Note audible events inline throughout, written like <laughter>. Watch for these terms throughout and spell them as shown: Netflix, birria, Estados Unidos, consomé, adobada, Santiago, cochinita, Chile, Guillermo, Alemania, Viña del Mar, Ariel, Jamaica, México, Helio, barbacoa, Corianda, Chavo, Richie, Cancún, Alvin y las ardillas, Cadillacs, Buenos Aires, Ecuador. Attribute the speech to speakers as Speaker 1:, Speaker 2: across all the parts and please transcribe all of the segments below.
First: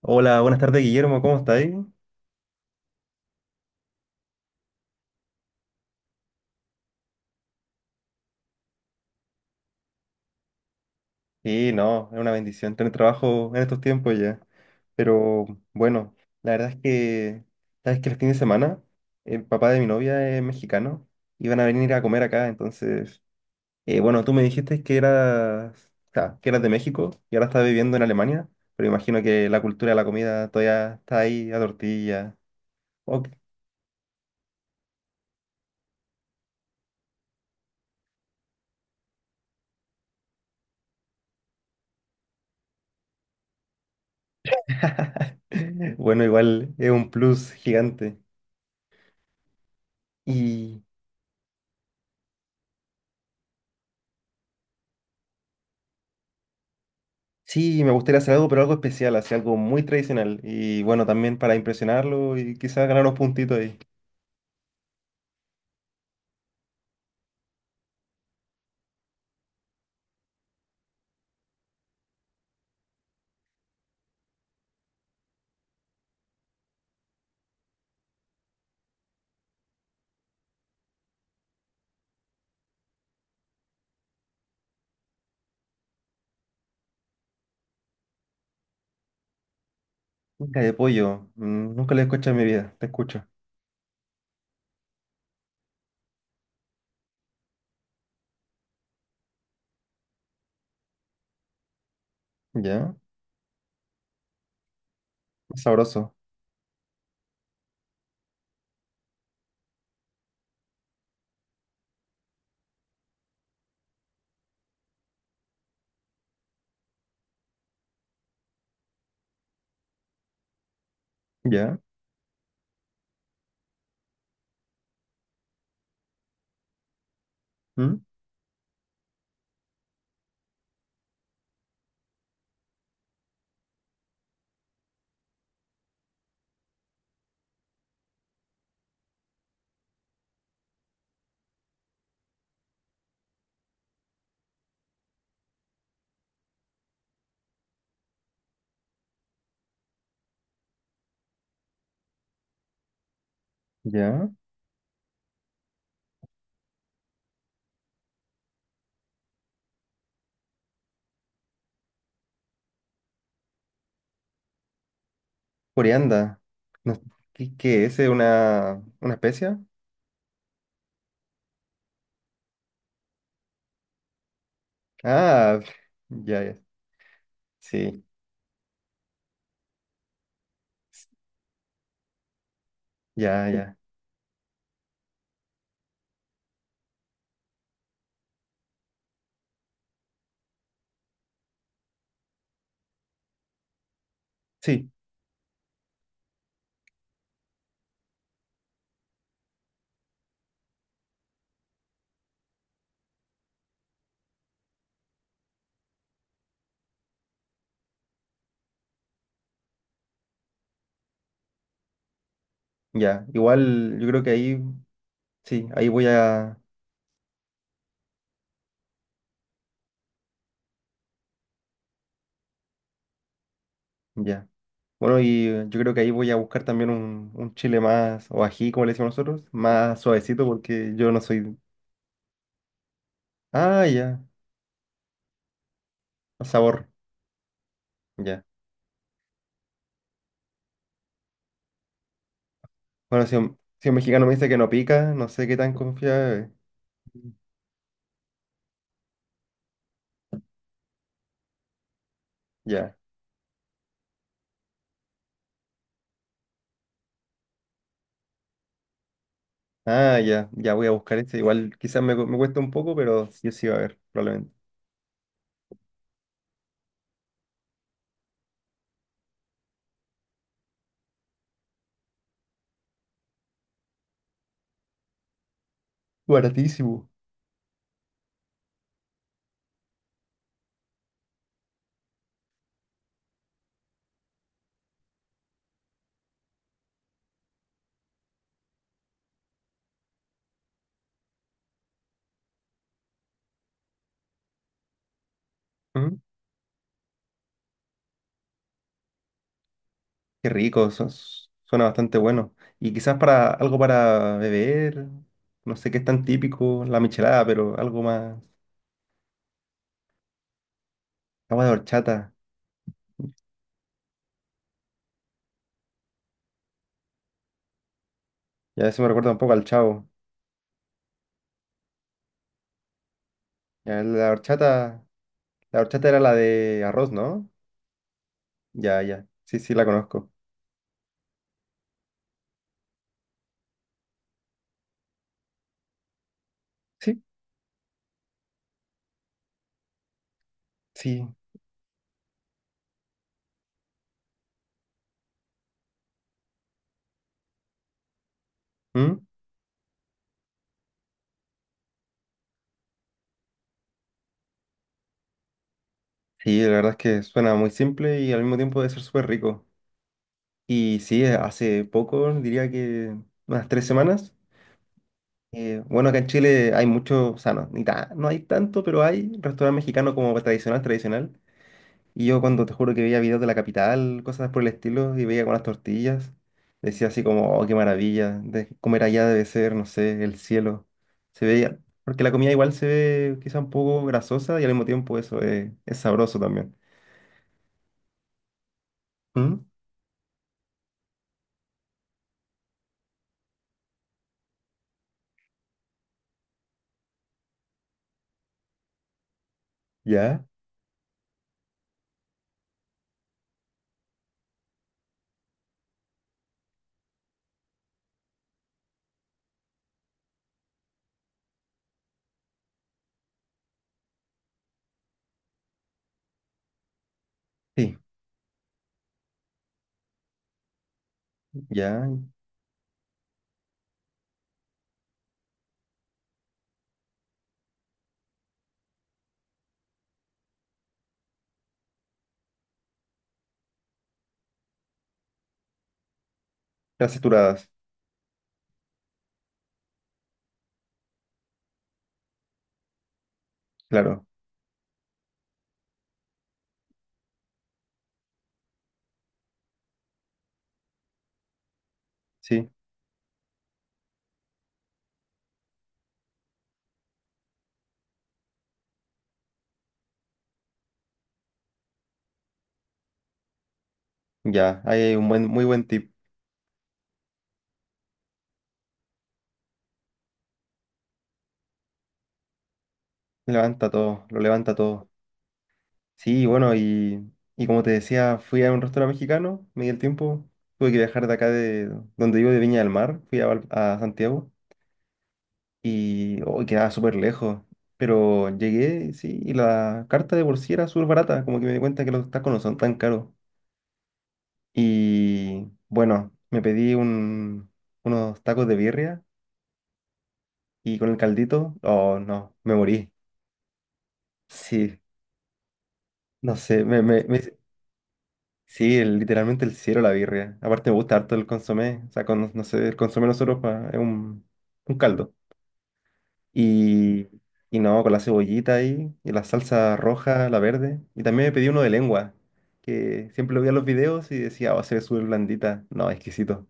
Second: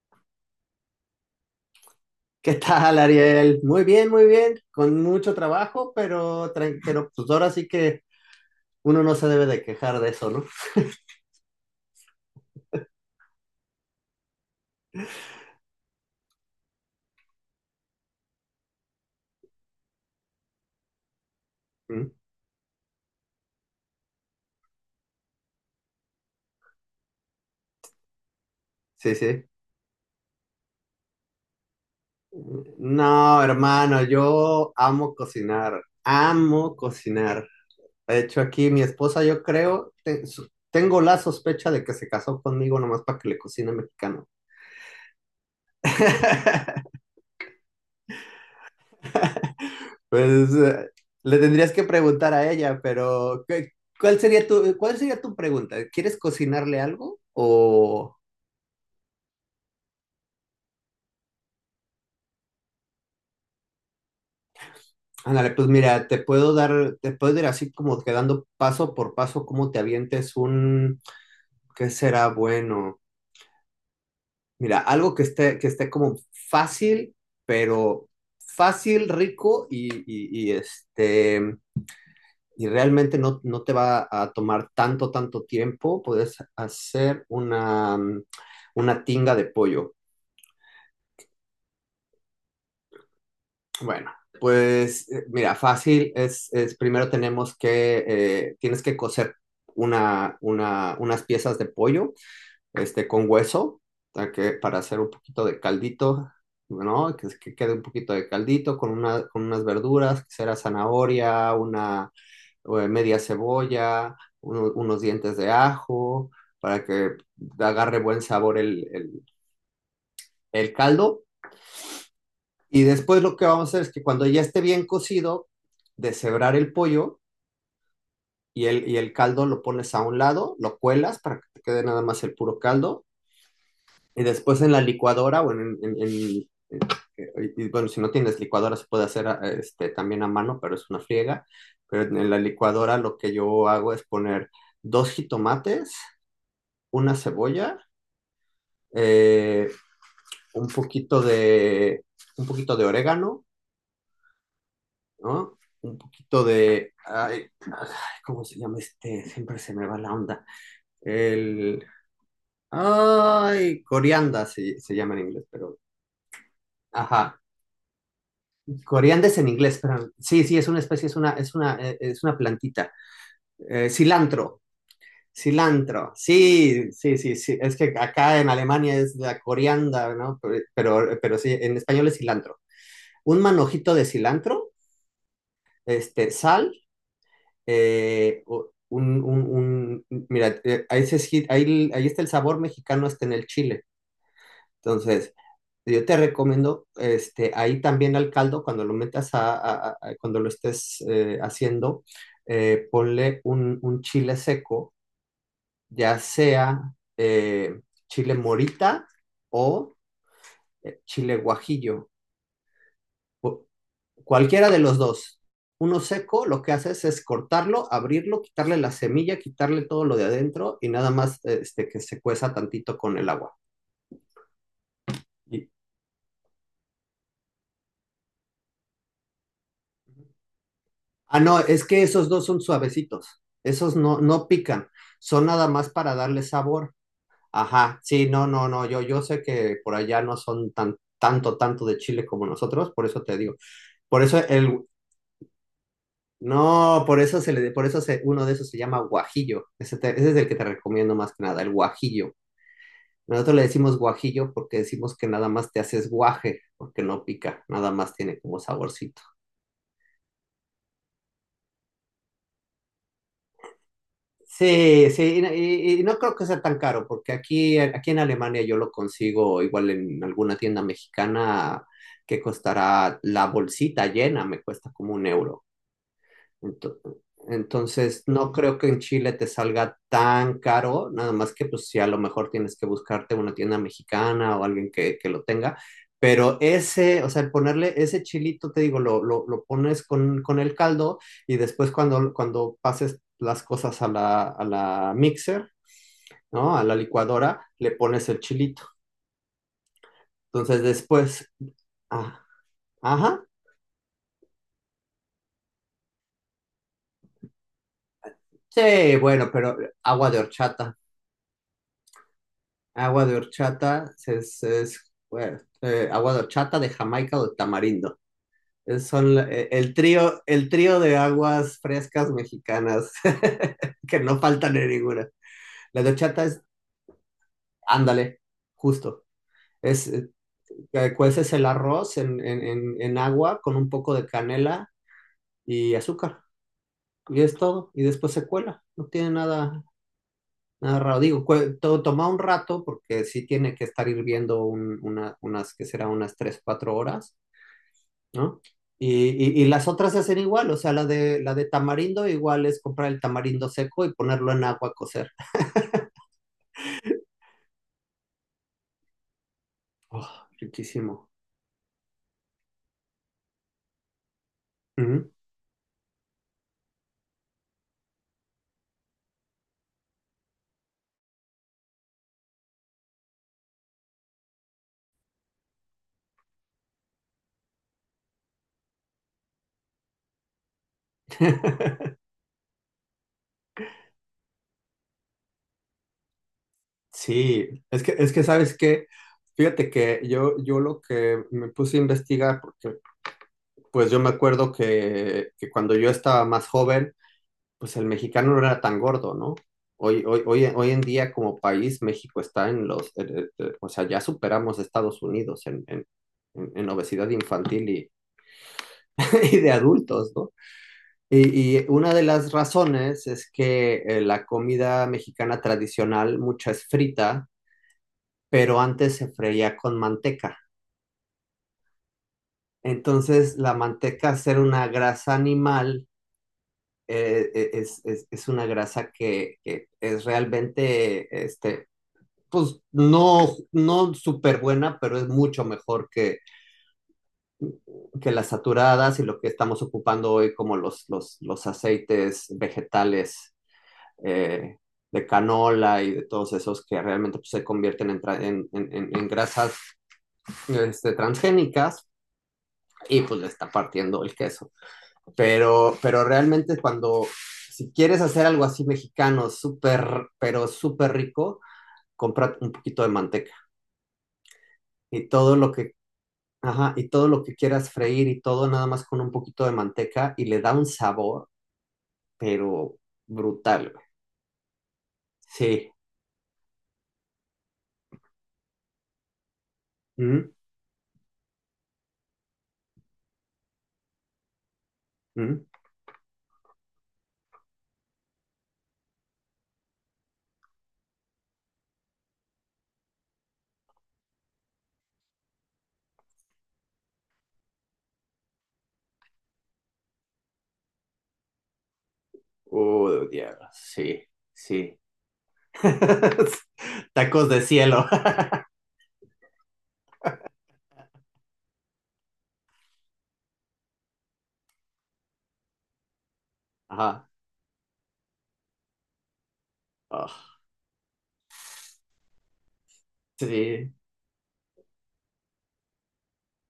Speaker 1: Hola, buenas tardes, Guillermo, ¿cómo estáis?
Speaker 2: ¿Qué tal, Ariel? Muy bien, con mucho trabajo, pero pues ahora sí que uno no se debe de quejar de eso, ¿no?
Speaker 1: Sí, no, es una bendición tener trabajo en estos tiempos ya. Pero bueno, la verdad es que, sabes que los fines de semana, el papá de mi novia es mexicano y van a venir a
Speaker 2: Mm.
Speaker 1: comer acá, entonces, bueno, tú me dijiste que eras, o sea, que eras de México y ahora estás viviendo en Alemania, pero
Speaker 2: Sí,
Speaker 1: imagino
Speaker 2: sí.
Speaker 1: que la cultura de la comida todavía está ahí a tortilla. Ok.
Speaker 2: No, hermano, yo amo cocinar, amo cocinar. De hecho, aquí mi esposa, yo creo, tengo la sospecha de que se casó conmigo nomás para que le cocine mexicano.
Speaker 1: <laughs> Bueno, igual es
Speaker 2: <laughs>
Speaker 1: un plus gigante.
Speaker 2: Pues
Speaker 1: Y
Speaker 2: le tendrías que preguntar a ella, pero ¿cuál sería tu pregunta? ¿Quieres cocinarle algo
Speaker 1: sí, me
Speaker 2: o...?
Speaker 1: gustaría hacer algo, pero algo especial, así algo muy tradicional. Y bueno, también para impresionarlo y quizás ganar unos puntitos ahí.
Speaker 2: Ándale, pues mira, te puedo ir así como quedando paso por paso cómo te avientes ¿qué será bueno? Mira, algo que esté como fácil, pero fácil, rico y realmente no te va a tomar tanto, tanto tiempo. Puedes hacer una tinga de pollo.
Speaker 1: Nunca de pollo, nunca lo he escuchado en mi vida, te escucho.
Speaker 2: Bueno, pues mira, fácil es primero tienes que coser unas piezas de pollo,
Speaker 1: Ya,
Speaker 2: con hueso, para hacer un poquito de
Speaker 1: sabroso.
Speaker 2: caldito, ¿no? Que quede un poquito de caldito con unas verduras, que será zanahoria, una media cebolla, unos dientes de ajo, para que agarre buen sabor el caldo.
Speaker 1: Ya,
Speaker 2: Y después lo que vamos a hacer es que cuando ya esté bien cocido, deshebrar el pollo
Speaker 1: ¿mm?
Speaker 2: y el caldo lo pones a un lado, lo cuelas para que te quede nada más el puro caldo. Y después en la licuadora o y, bueno, si no tienes licuadora se puede hacer también a mano, pero es una friega. Pero en la licuadora lo que yo hago es poner dos jitomates, una cebolla, eh, un poquito de, un poquito de orégano,
Speaker 1: Ya.
Speaker 2: ¿no? Un poquito de, ay, ay, ¿cómo se llama este? Siempre se me va la onda. El, ay, corianda se llama en inglés, pero,
Speaker 1: Corianda. No,
Speaker 2: ajá.
Speaker 1: ¿qué, qué es? ¿Es una
Speaker 2: Corianda es en
Speaker 1: especia?
Speaker 2: inglés, pero sí, sí, es una especie, es una plantita. Cilantro,
Speaker 1: Ah,
Speaker 2: cilantro,
Speaker 1: <laughs> ya, ya.
Speaker 2: sí, sí, sí, sí. Es que
Speaker 1: Sí,
Speaker 2: acá en Alemania es la corianda, ¿no? Pero sí, en español es cilantro. Un
Speaker 1: ya, ya.
Speaker 2: manojito de cilantro, sal, mira, ahí, se esgi- ahí, ahí está el sabor mexicano, está en el chile.
Speaker 1: Sí,
Speaker 2: Entonces, yo te recomiendo, ahí también al caldo, cuando lo metas cuando lo estés haciendo, ponle un chile seco, ya sea eh, chile morita o chile guajillo.
Speaker 1: ya. Igual yo creo que ahí,
Speaker 2: Cualquiera de los dos.
Speaker 1: sí, ahí
Speaker 2: Uno
Speaker 1: voy
Speaker 2: seco,
Speaker 1: a,
Speaker 2: lo que haces es cortarlo, abrirlo, quitarle la semilla, quitarle todo lo de adentro y nada más que se cueza tantito con el agua.
Speaker 1: ya. Bueno, y
Speaker 2: Y-
Speaker 1: yo creo que ahí voy a buscar también un chile más, o ají, como le decimos nosotros, más suavecito, porque yo no
Speaker 2: ah,
Speaker 1: soy.
Speaker 2: no, es que esos dos son suavecitos.
Speaker 1: Ah,
Speaker 2: Esos
Speaker 1: ya,
Speaker 2: no pican. Son nada más para darle
Speaker 1: el sabor,
Speaker 2: sabor. Ajá, sí,
Speaker 1: ya.
Speaker 2: no, no, no. Yo sé que por allá no son tanto de chile como nosotros, por eso
Speaker 1: Bueno, si
Speaker 2: te digo.
Speaker 1: un, si un
Speaker 2: Por
Speaker 1: mexicano me
Speaker 2: eso
Speaker 1: dice que no
Speaker 2: el,
Speaker 1: pica, no sé qué tan confiable
Speaker 2: no, por
Speaker 1: es.
Speaker 2: eso se le, por eso se, uno de esos se llama guajillo. Ese es el que te recomiendo más que nada, el guajillo.
Speaker 1: Ya.
Speaker 2: Nosotros le decimos guajillo porque decimos que nada más te haces guaje, porque no pica, nada más tiene como saborcito.
Speaker 1: Ah, ya, ya voy a buscar este. Igual quizás me, me cuesta un poco, pero yo sí va a ver, probablemente.
Speaker 2: Sí, sí, y no creo que sea tan caro, porque aquí en Alemania yo lo consigo igual en alguna tienda mexicana que costará la bolsita llena, me cuesta como un euro. Ento-
Speaker 1: Baratísimo.
Speaker 2: Entonces, no creo que en Chile te salga tan caro, nada más que pues si a lo mejor tienes que buscarte una tienda mexicana o alguien que lo tenga, pero ese, o sea, el ponerle ese chilito, te digo, lo pones con el caldo y después cuando pases las cosas a la mixer,
Speaker 1: Mm,
Speaker 2: ¿no? A la licuadora, le pones el chilito.
Speaker 1: qué
Speaker 2: Entonces,
Speaker 1: rico,
Speaker 2: después,
Speaker 1: suena bastante
Speaker 2: ah,
Speaker 1: bueno. Y quizás
Speaker 2: ajá,
Speaker 1: para algo para beber, no sé qué es tan típico, la michelada, pero algo más,
Speaker 2: sí, bueno, pero agua de horchata.
Speaker 1: agua de horchata.
Speaker 2: Agua de horchata agua de horchata de Jamaica o de tamarindo.
Speaker 1: Ya eso
Speaker 2: Es-
Speaker 1: me recuerda
Speaker 2: son
Speaker 1: un
Speaker 2: la-
Speaker 1: poco al Chavo.
Speaker 2: el trío de aguas frescas mexicanas <laughs>
Speaker 1: Ya,
Speaker 2: que no faltan en ninguna.
Speaker 1: la
Speaker 2: La
Speaker 1: horchata
Speaker 2: de
Speaker 1: era la
Speaker 2: horchata es,
Speaker 1: de arroz, ¿no?
Speaker 2: ándale,
Speaker 1: Ya,
Speaker 2: justo.
Speaker 1: ya. Sí, sí, la
Speaker 2: Es,
Speaker 1: conozco.
Speaker 2: eh, Cueces el arroz en agua con un poco de canela y azúcar.
Speaker 1: Sí,
Speaker 2: Y es todo. Y después se cuela. No tiene nada. Narrado,
Speaker 1: sí.
Speaker 2: digo, toma un rato porque sí tiene que estar hirviendo que será unas 3 4 horas, ¿no?
Speaker 1: ¿Mm?
Speaker 2: Y, y las otras se hacen igual, o sea, la de tamarindo igual es comprar el tamarindo seco y ponerlo en agua a cocer.
Speaker 1: Sí, la verdad es que suena muy simple y al mismo tiempo debe ser súper rico.
Speaker 2: Oh,
Speaker 1: Y sí,
Speaker 2: riquísimo.
Speaker 1: hace poco, diría que unas 3 semanas.
Speaker 2: Ujú.
Speaker 1: Bueno, acá en Chile hay mucho, o sea, no, ni ta- no hay tanto, pero hay restaurante mexicano como tradicional, tradicional. Y yo cuando te juro que veía videos de la capital, cosas por el estilo, y veía con las tortillas, decía así como, oh, qué maravilla, de comer allá debe ser, no sé, el cielo. Se
Speaker 2: <laughs>
Speaker 1: veía, porque la comida igual se ve quizá un poco grasosa y al mismo tiempo eso es sabroso también.
Speaker 2: Sí, es que, sabes que,
Speaker 1: ¿Mm?
Speaker 2: fíjate que yo lo que me puse a investigar, porque pues yo me acuerdo que cuando yo estaba más joven, pues el mexicano no era tan gordo, ¿no? Hoy, hoy,
Speaker 1: ¿Ya?
Speaker 2: hoy, hoy en día como país México está o sea, ya superamos a Estados Unidos en obesidad infantil <laughs> y de adultos, ¿no? Y una de las razones es que la comida mexicana tradicional, mucha es frita,
Speaker 1: Sí,
Speaker 2: pero antes se freía con manteca.
Speaker 1: ya.
Speaker 2: Entonces, la manteca, al ser una grasa animal, es una grasa que es realmente pues no súper buena, pero es mucho mejor que,
Speaker 1: Grasas saturadas,
Speaker 2: que las saturadas y lo que estamos ocupando hoy como los aceites vegetales
Speaker 1: claro,
Speaker 2: eh, de canola y de todos esos que realmente pues, se convierten en, tra- en grasas transgénicas
Speaker 1: sí,
Speaker 2: y pues le está partiendo el queso. Pero realmente cuando, si quieres hacer algo así mexicano, súper, pero súper rico, compra un poquito de manteca.
Speaker 1: ya. Ahí hay un
Speaker 2: y
Speaker 1: buen,
Speaker 2: todo
Speaker 1: muy
Speaker 2: lo
Speaker 1: buen
Speaker 2: que
Speaker 1: tip.
Speaker 2: Ajá, y todo lo que quieras freír y todo, nada más con un poquito de manteca y le da un sabor, pero
Speaker 1: Levanta
Speaker 2: brutal, güey.
Speaker 1: todo, lo levanta todo.
Speaker 2: Sí.
Speaker 1: Sí, bueno, y como te decía, fui a un restaurante mexicano, me di el tiempo,
Speaker 2: ¿Mm?
Speaker 1: tuve que viajar de acá de donde vivo, de Viña del Mar, fui a, a Santiago
Speaker 2: ¿Mm?
Speaker 1: y oh, quedaba súper lejos, pero llegué, sí, y la carta de por sí era súper barata, como que me di cuenta que los tacos no son tan caros. Y bueno, me pedí un, unos tacos de birria y con el caldito, oh no, me morí,
Speaker 2: Oh, diablo. Sí,
Speaker 1: sí,
Speaker 2: sí. <laughs>
Speaker 1: no sé,
Speaker 2: Tacos de cielo. <laughs>
Speaker 1: sí, el- literalmente el cielo, la birria. Aparte me gusta harto el consomé. O sea, con, no sé, el consomé nosotros es un caldo. Y,
Speaker 2: Ajá.
Speaker 1: y no, con la cebollita ahí, y la salsa roja, la
Speaker 2: Ah,
Speaker 1: verde. Y también me pedí uno de lengua, que siempre lo veía en los
Speaker 2: sí.
Speaker 1: videos y decía, oh, se ve súper blandita. No, exquisito.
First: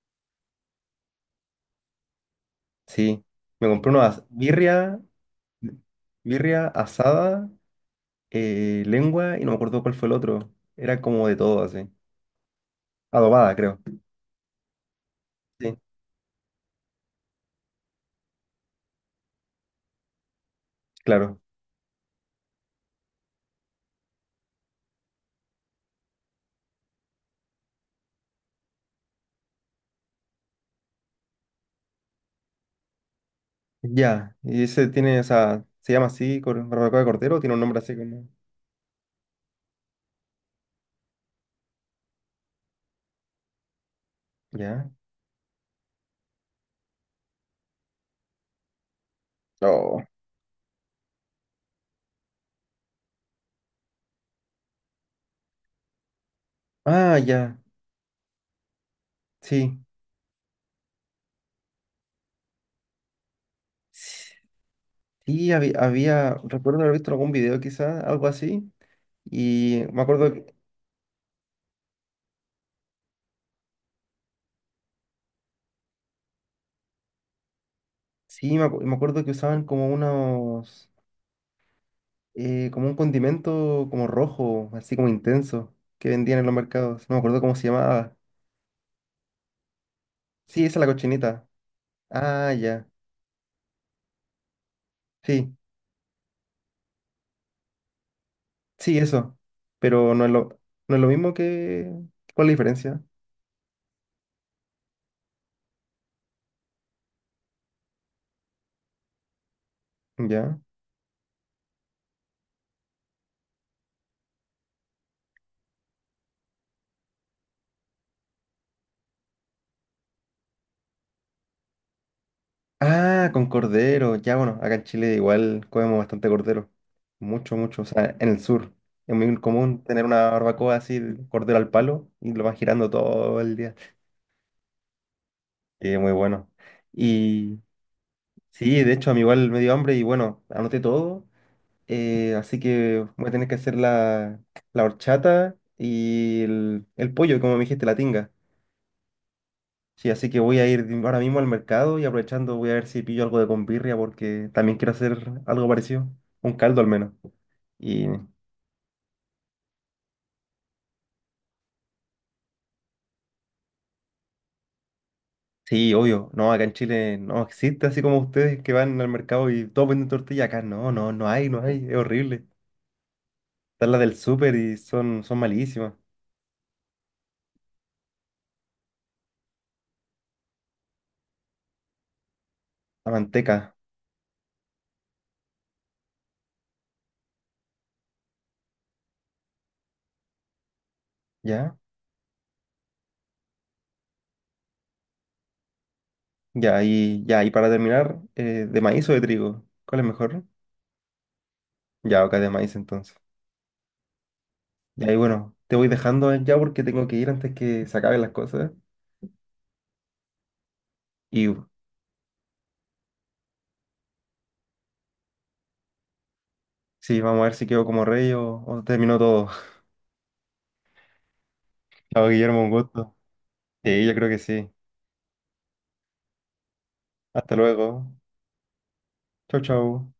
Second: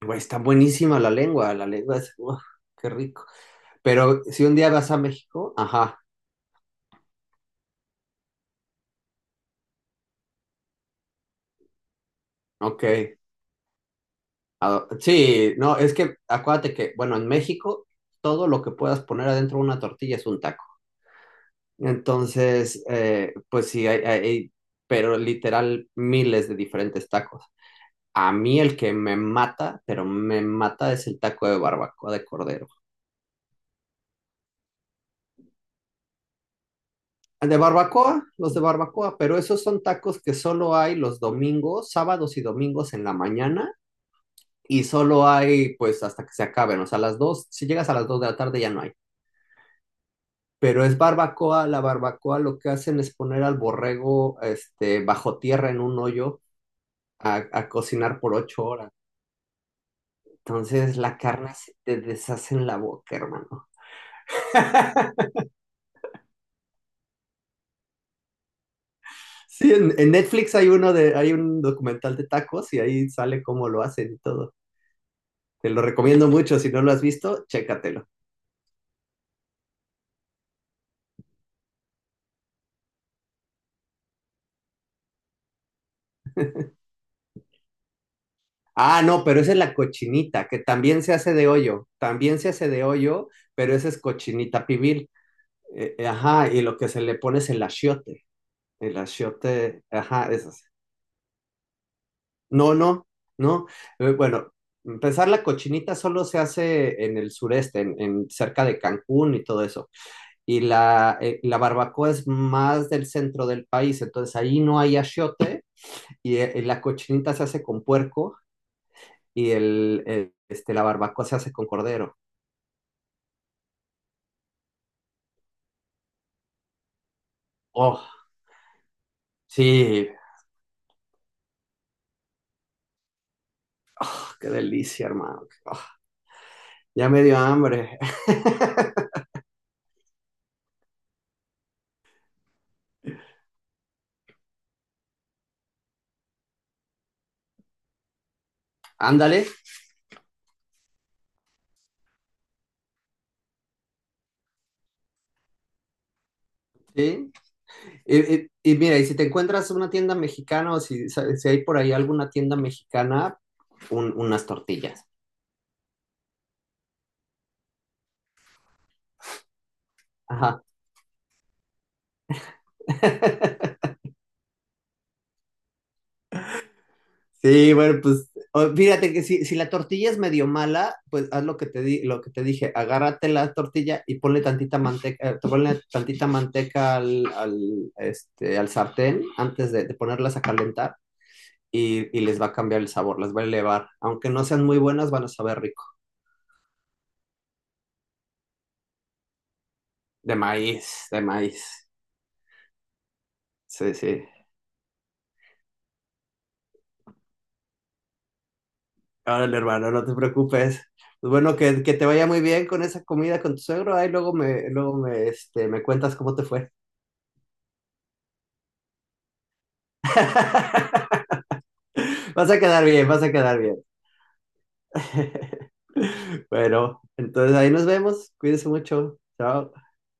Speaker 2: Güey, está buenísima la lengua es, uf, qué
Speaker 1: Sí,
Speaker 2: rico.
Speaker 1: me compré una
Speaker 2: Pero si un día vas a
Speaker 1: birria,
Speaker 2: México, ajá,
Speaker 1: birria asada, lengua, y no me acuerdo cuál fue el otro. Era como de todo así.
Speaker 2: ok.
Speaker 1: Adobada, creo.
Speaker 2: Ah, sí,
Speaker 1: Sí,
Speaker 2: no, es que acuérdate que, bueno, en México todo lo que puedas poner adentro de una tortilla es un taco.
Speaker 1: claro.
Speaker 2: Entonces, pues sí, pero literal miles de diferentes tacos. A mí el que me mata, pero me mata es el taco de barbacoa de cordero.
Speaker 1: Ya, y ese tiene, o sea, se llama así, barbacoa de cordero, tiene
Speaker 2: De
Speaker 1: un nombre así como.
Speaker 2: barbacoa, los de barbacoa, pero esos son tacos que solo hay los domingos, sábados y domingos en la mañana y
Speaker 1: Ya.
Speaker 2: solo hay pues hasta que se acaben, o sea, a las 2, si llegas a las 2 de la tarde ya no hay.
Speaker 1: No.
Speaker 2: Pero es barbacoa, la barbacoa lo que hacen es poner al borrego este, bajo tierra en un hoyo
Speaker 1: Ah,
Speaker 2: a
Speaker 1: ya,
Speaker 2: a cocinar por 8 horas.
Speaker 1: sí.
Speaker 2: Entonces la carne se te deshace en la boca, hermano. <laughs>
Speaker 1: Sí, había, había, recuerdo haber visto algún video quizás, algo así,
Speaker 2: Sí,
Speaker 1: y
Speaker 2: en,
Speaker 1: me
Speaker 2: en
Speaker 1: acuerdo que,
Speaker 2: Netflix hay uno de, hay un documental de tacos y ahí sale cómo lo hacen y todo. Te lo recomiendo mucho, si no lo has visto, chécatelo.
Speaker 1: sí, me, me acuerdo que usaban como unos, como un condimento como rojo, así como intenso, que vendían en los mercados, no me acuerdo cómo se llamaba.
Speaker 2: Ah, no, pero esa es la cochinita, que
Speaker 1: Sí, esa es la
Speaker 2: también se hace
Speaker 1: cochinita.
Speaker 2: de hoyo, también se
Speaker 1: Ah,
Speaker 2: hace de
Speaker 1: ya,
Speaker 2: hoyo, pero esa es cochinita pibil.
Speaker 1: sí,
Speaker 2: Ajá, y lo que se le pone es el
Speaker 1: sí, eso,
Speaker 2: achiote,
Speaker 1: pero no es
Speaker 2: ajá, eso
Speaker 1: lo,
Speaker 2: es.
Speaker 1: no es lo mismo que, ¿cuál es la
Speaker 2: No,
Speaker 1: diferencia?
Speaker 2: no, no. Bueno, empezar la cochinita solo se hace en el sureste, en cerca de Cancún y todo eso.
Speaker 1: Ya.
Speaker 2: Y la, la barbacoa es más del centro del país, entonces ahí no hay achiote y la cochinita se hace con puerco y la barbacoa se hace con cordero.
Speaker 1: Ah, con cordero. Ya, bueno, acá en Chile igual comemos bastante cordero. Mucho, mucho. O
Speaker 2: Oh,
Speaker 1: sea, en el sur es muy común tener
Speaker 2: sí,
Speaker 1: una barbacoa así, de cordero al palo, y lo van girando todo el día.
Speaker 2: qué delicia, hermano. Oh,
Speaker 1: Sí, muy bueno.
Speaker 2: ya me dio
Speaker 1: Y
Speaker 2: hambre.
Speaker 1: sí, de
Speaker 2: <laughs>
Speaker 1: hecho, a mí igual me dio hambre y bueno, anoté todo. Así que voy a tener que hacer la, la horchata y el pollo, como me dijiste, la tinga.
Speaker 2: Ándale,
Speaker 1: Sí, así que voy a ir ahora mismo al mercado y aprovechando voy a ver si pillo algo de convirria porque también quiero hacer algo parecido, un caldo al menos.
Speaker 2: sí.
Speaker 1: Y
Speaker 2: Y mira, y si te encuentras una tienda mexicana o si hay por ahí alguna tienda mexicana, unas tortillas.
Speaker 1: sí, obvio, no, acá en Chile no existe así como ustedes que van al mercado y todos venden tortilla, acá
Speaker 2: Ajá.
Speaker 1: no, no, no hay, no hay, es horrible.
Speaker 2: <laughs>
Speaker 1: Están las del súper y son, son malísimas.
Speaker 2: Sí, bueno, pues fíjate que si la tortilla es medio mala, pues haz lo que te di, lo que te dije,
Speaker 1: La
Speaker 2: agárrate la
Speaker 1: manteca,
Speaker 2: tortilla y ponle tantita manteca al sartén antes de ponerlas a calentar
Speaker 1: ¿ya?
Speaker 2: y les va a cambiar el sabor, las va a elevar. Aunque no sean muy buenas, van a saber rico.
Speaker 1: Ya, y ya, y para terminar, ¿de maíz o de trigo? ¿Cuál es
Speaker 2: De
Speaker 1: mejor?
Speaker 2: maíz, de maíz.
Speaker 1: Ya, acá de maíz entonces.
Speaker 2: Sí, sí.
Speaker 1: Ya, y ahí bueno, te voy dejando ya porque tengo que ir antes que se acaben las cosas.
Speaker 2: Órale, hermano, no te preocupes. Pues bueno,
Speaker 1: Y
Speaker 2: que te vaya muy bien con esa comida con tu suegro. Ahí me cuentas cómo te fue.
Speaker 1: sí, vamos a ver si quedó como rey o terminó todo. <laughs>
Speaker 2: <laughs>
Speaker 1: Chao,
Speaker 2: Vas a
Speaker 1: Guillermo, un
Speaker 2: quedar bien,
Speaker 1: gusto.
Speaker 2: vas a quedar bien.
Speaker 1: Sí, yo creo que sí.
Speaker 2: <laughs> Bueno,
Speaker 1: Hasta
Speaker 2: entonces ahí nos
Speaker 1: luego.
Speaker 2: vemos. Cuídense mucho.
Speaker 1: Chau,
Speaker 2: Chao.
Speaker 1: chau.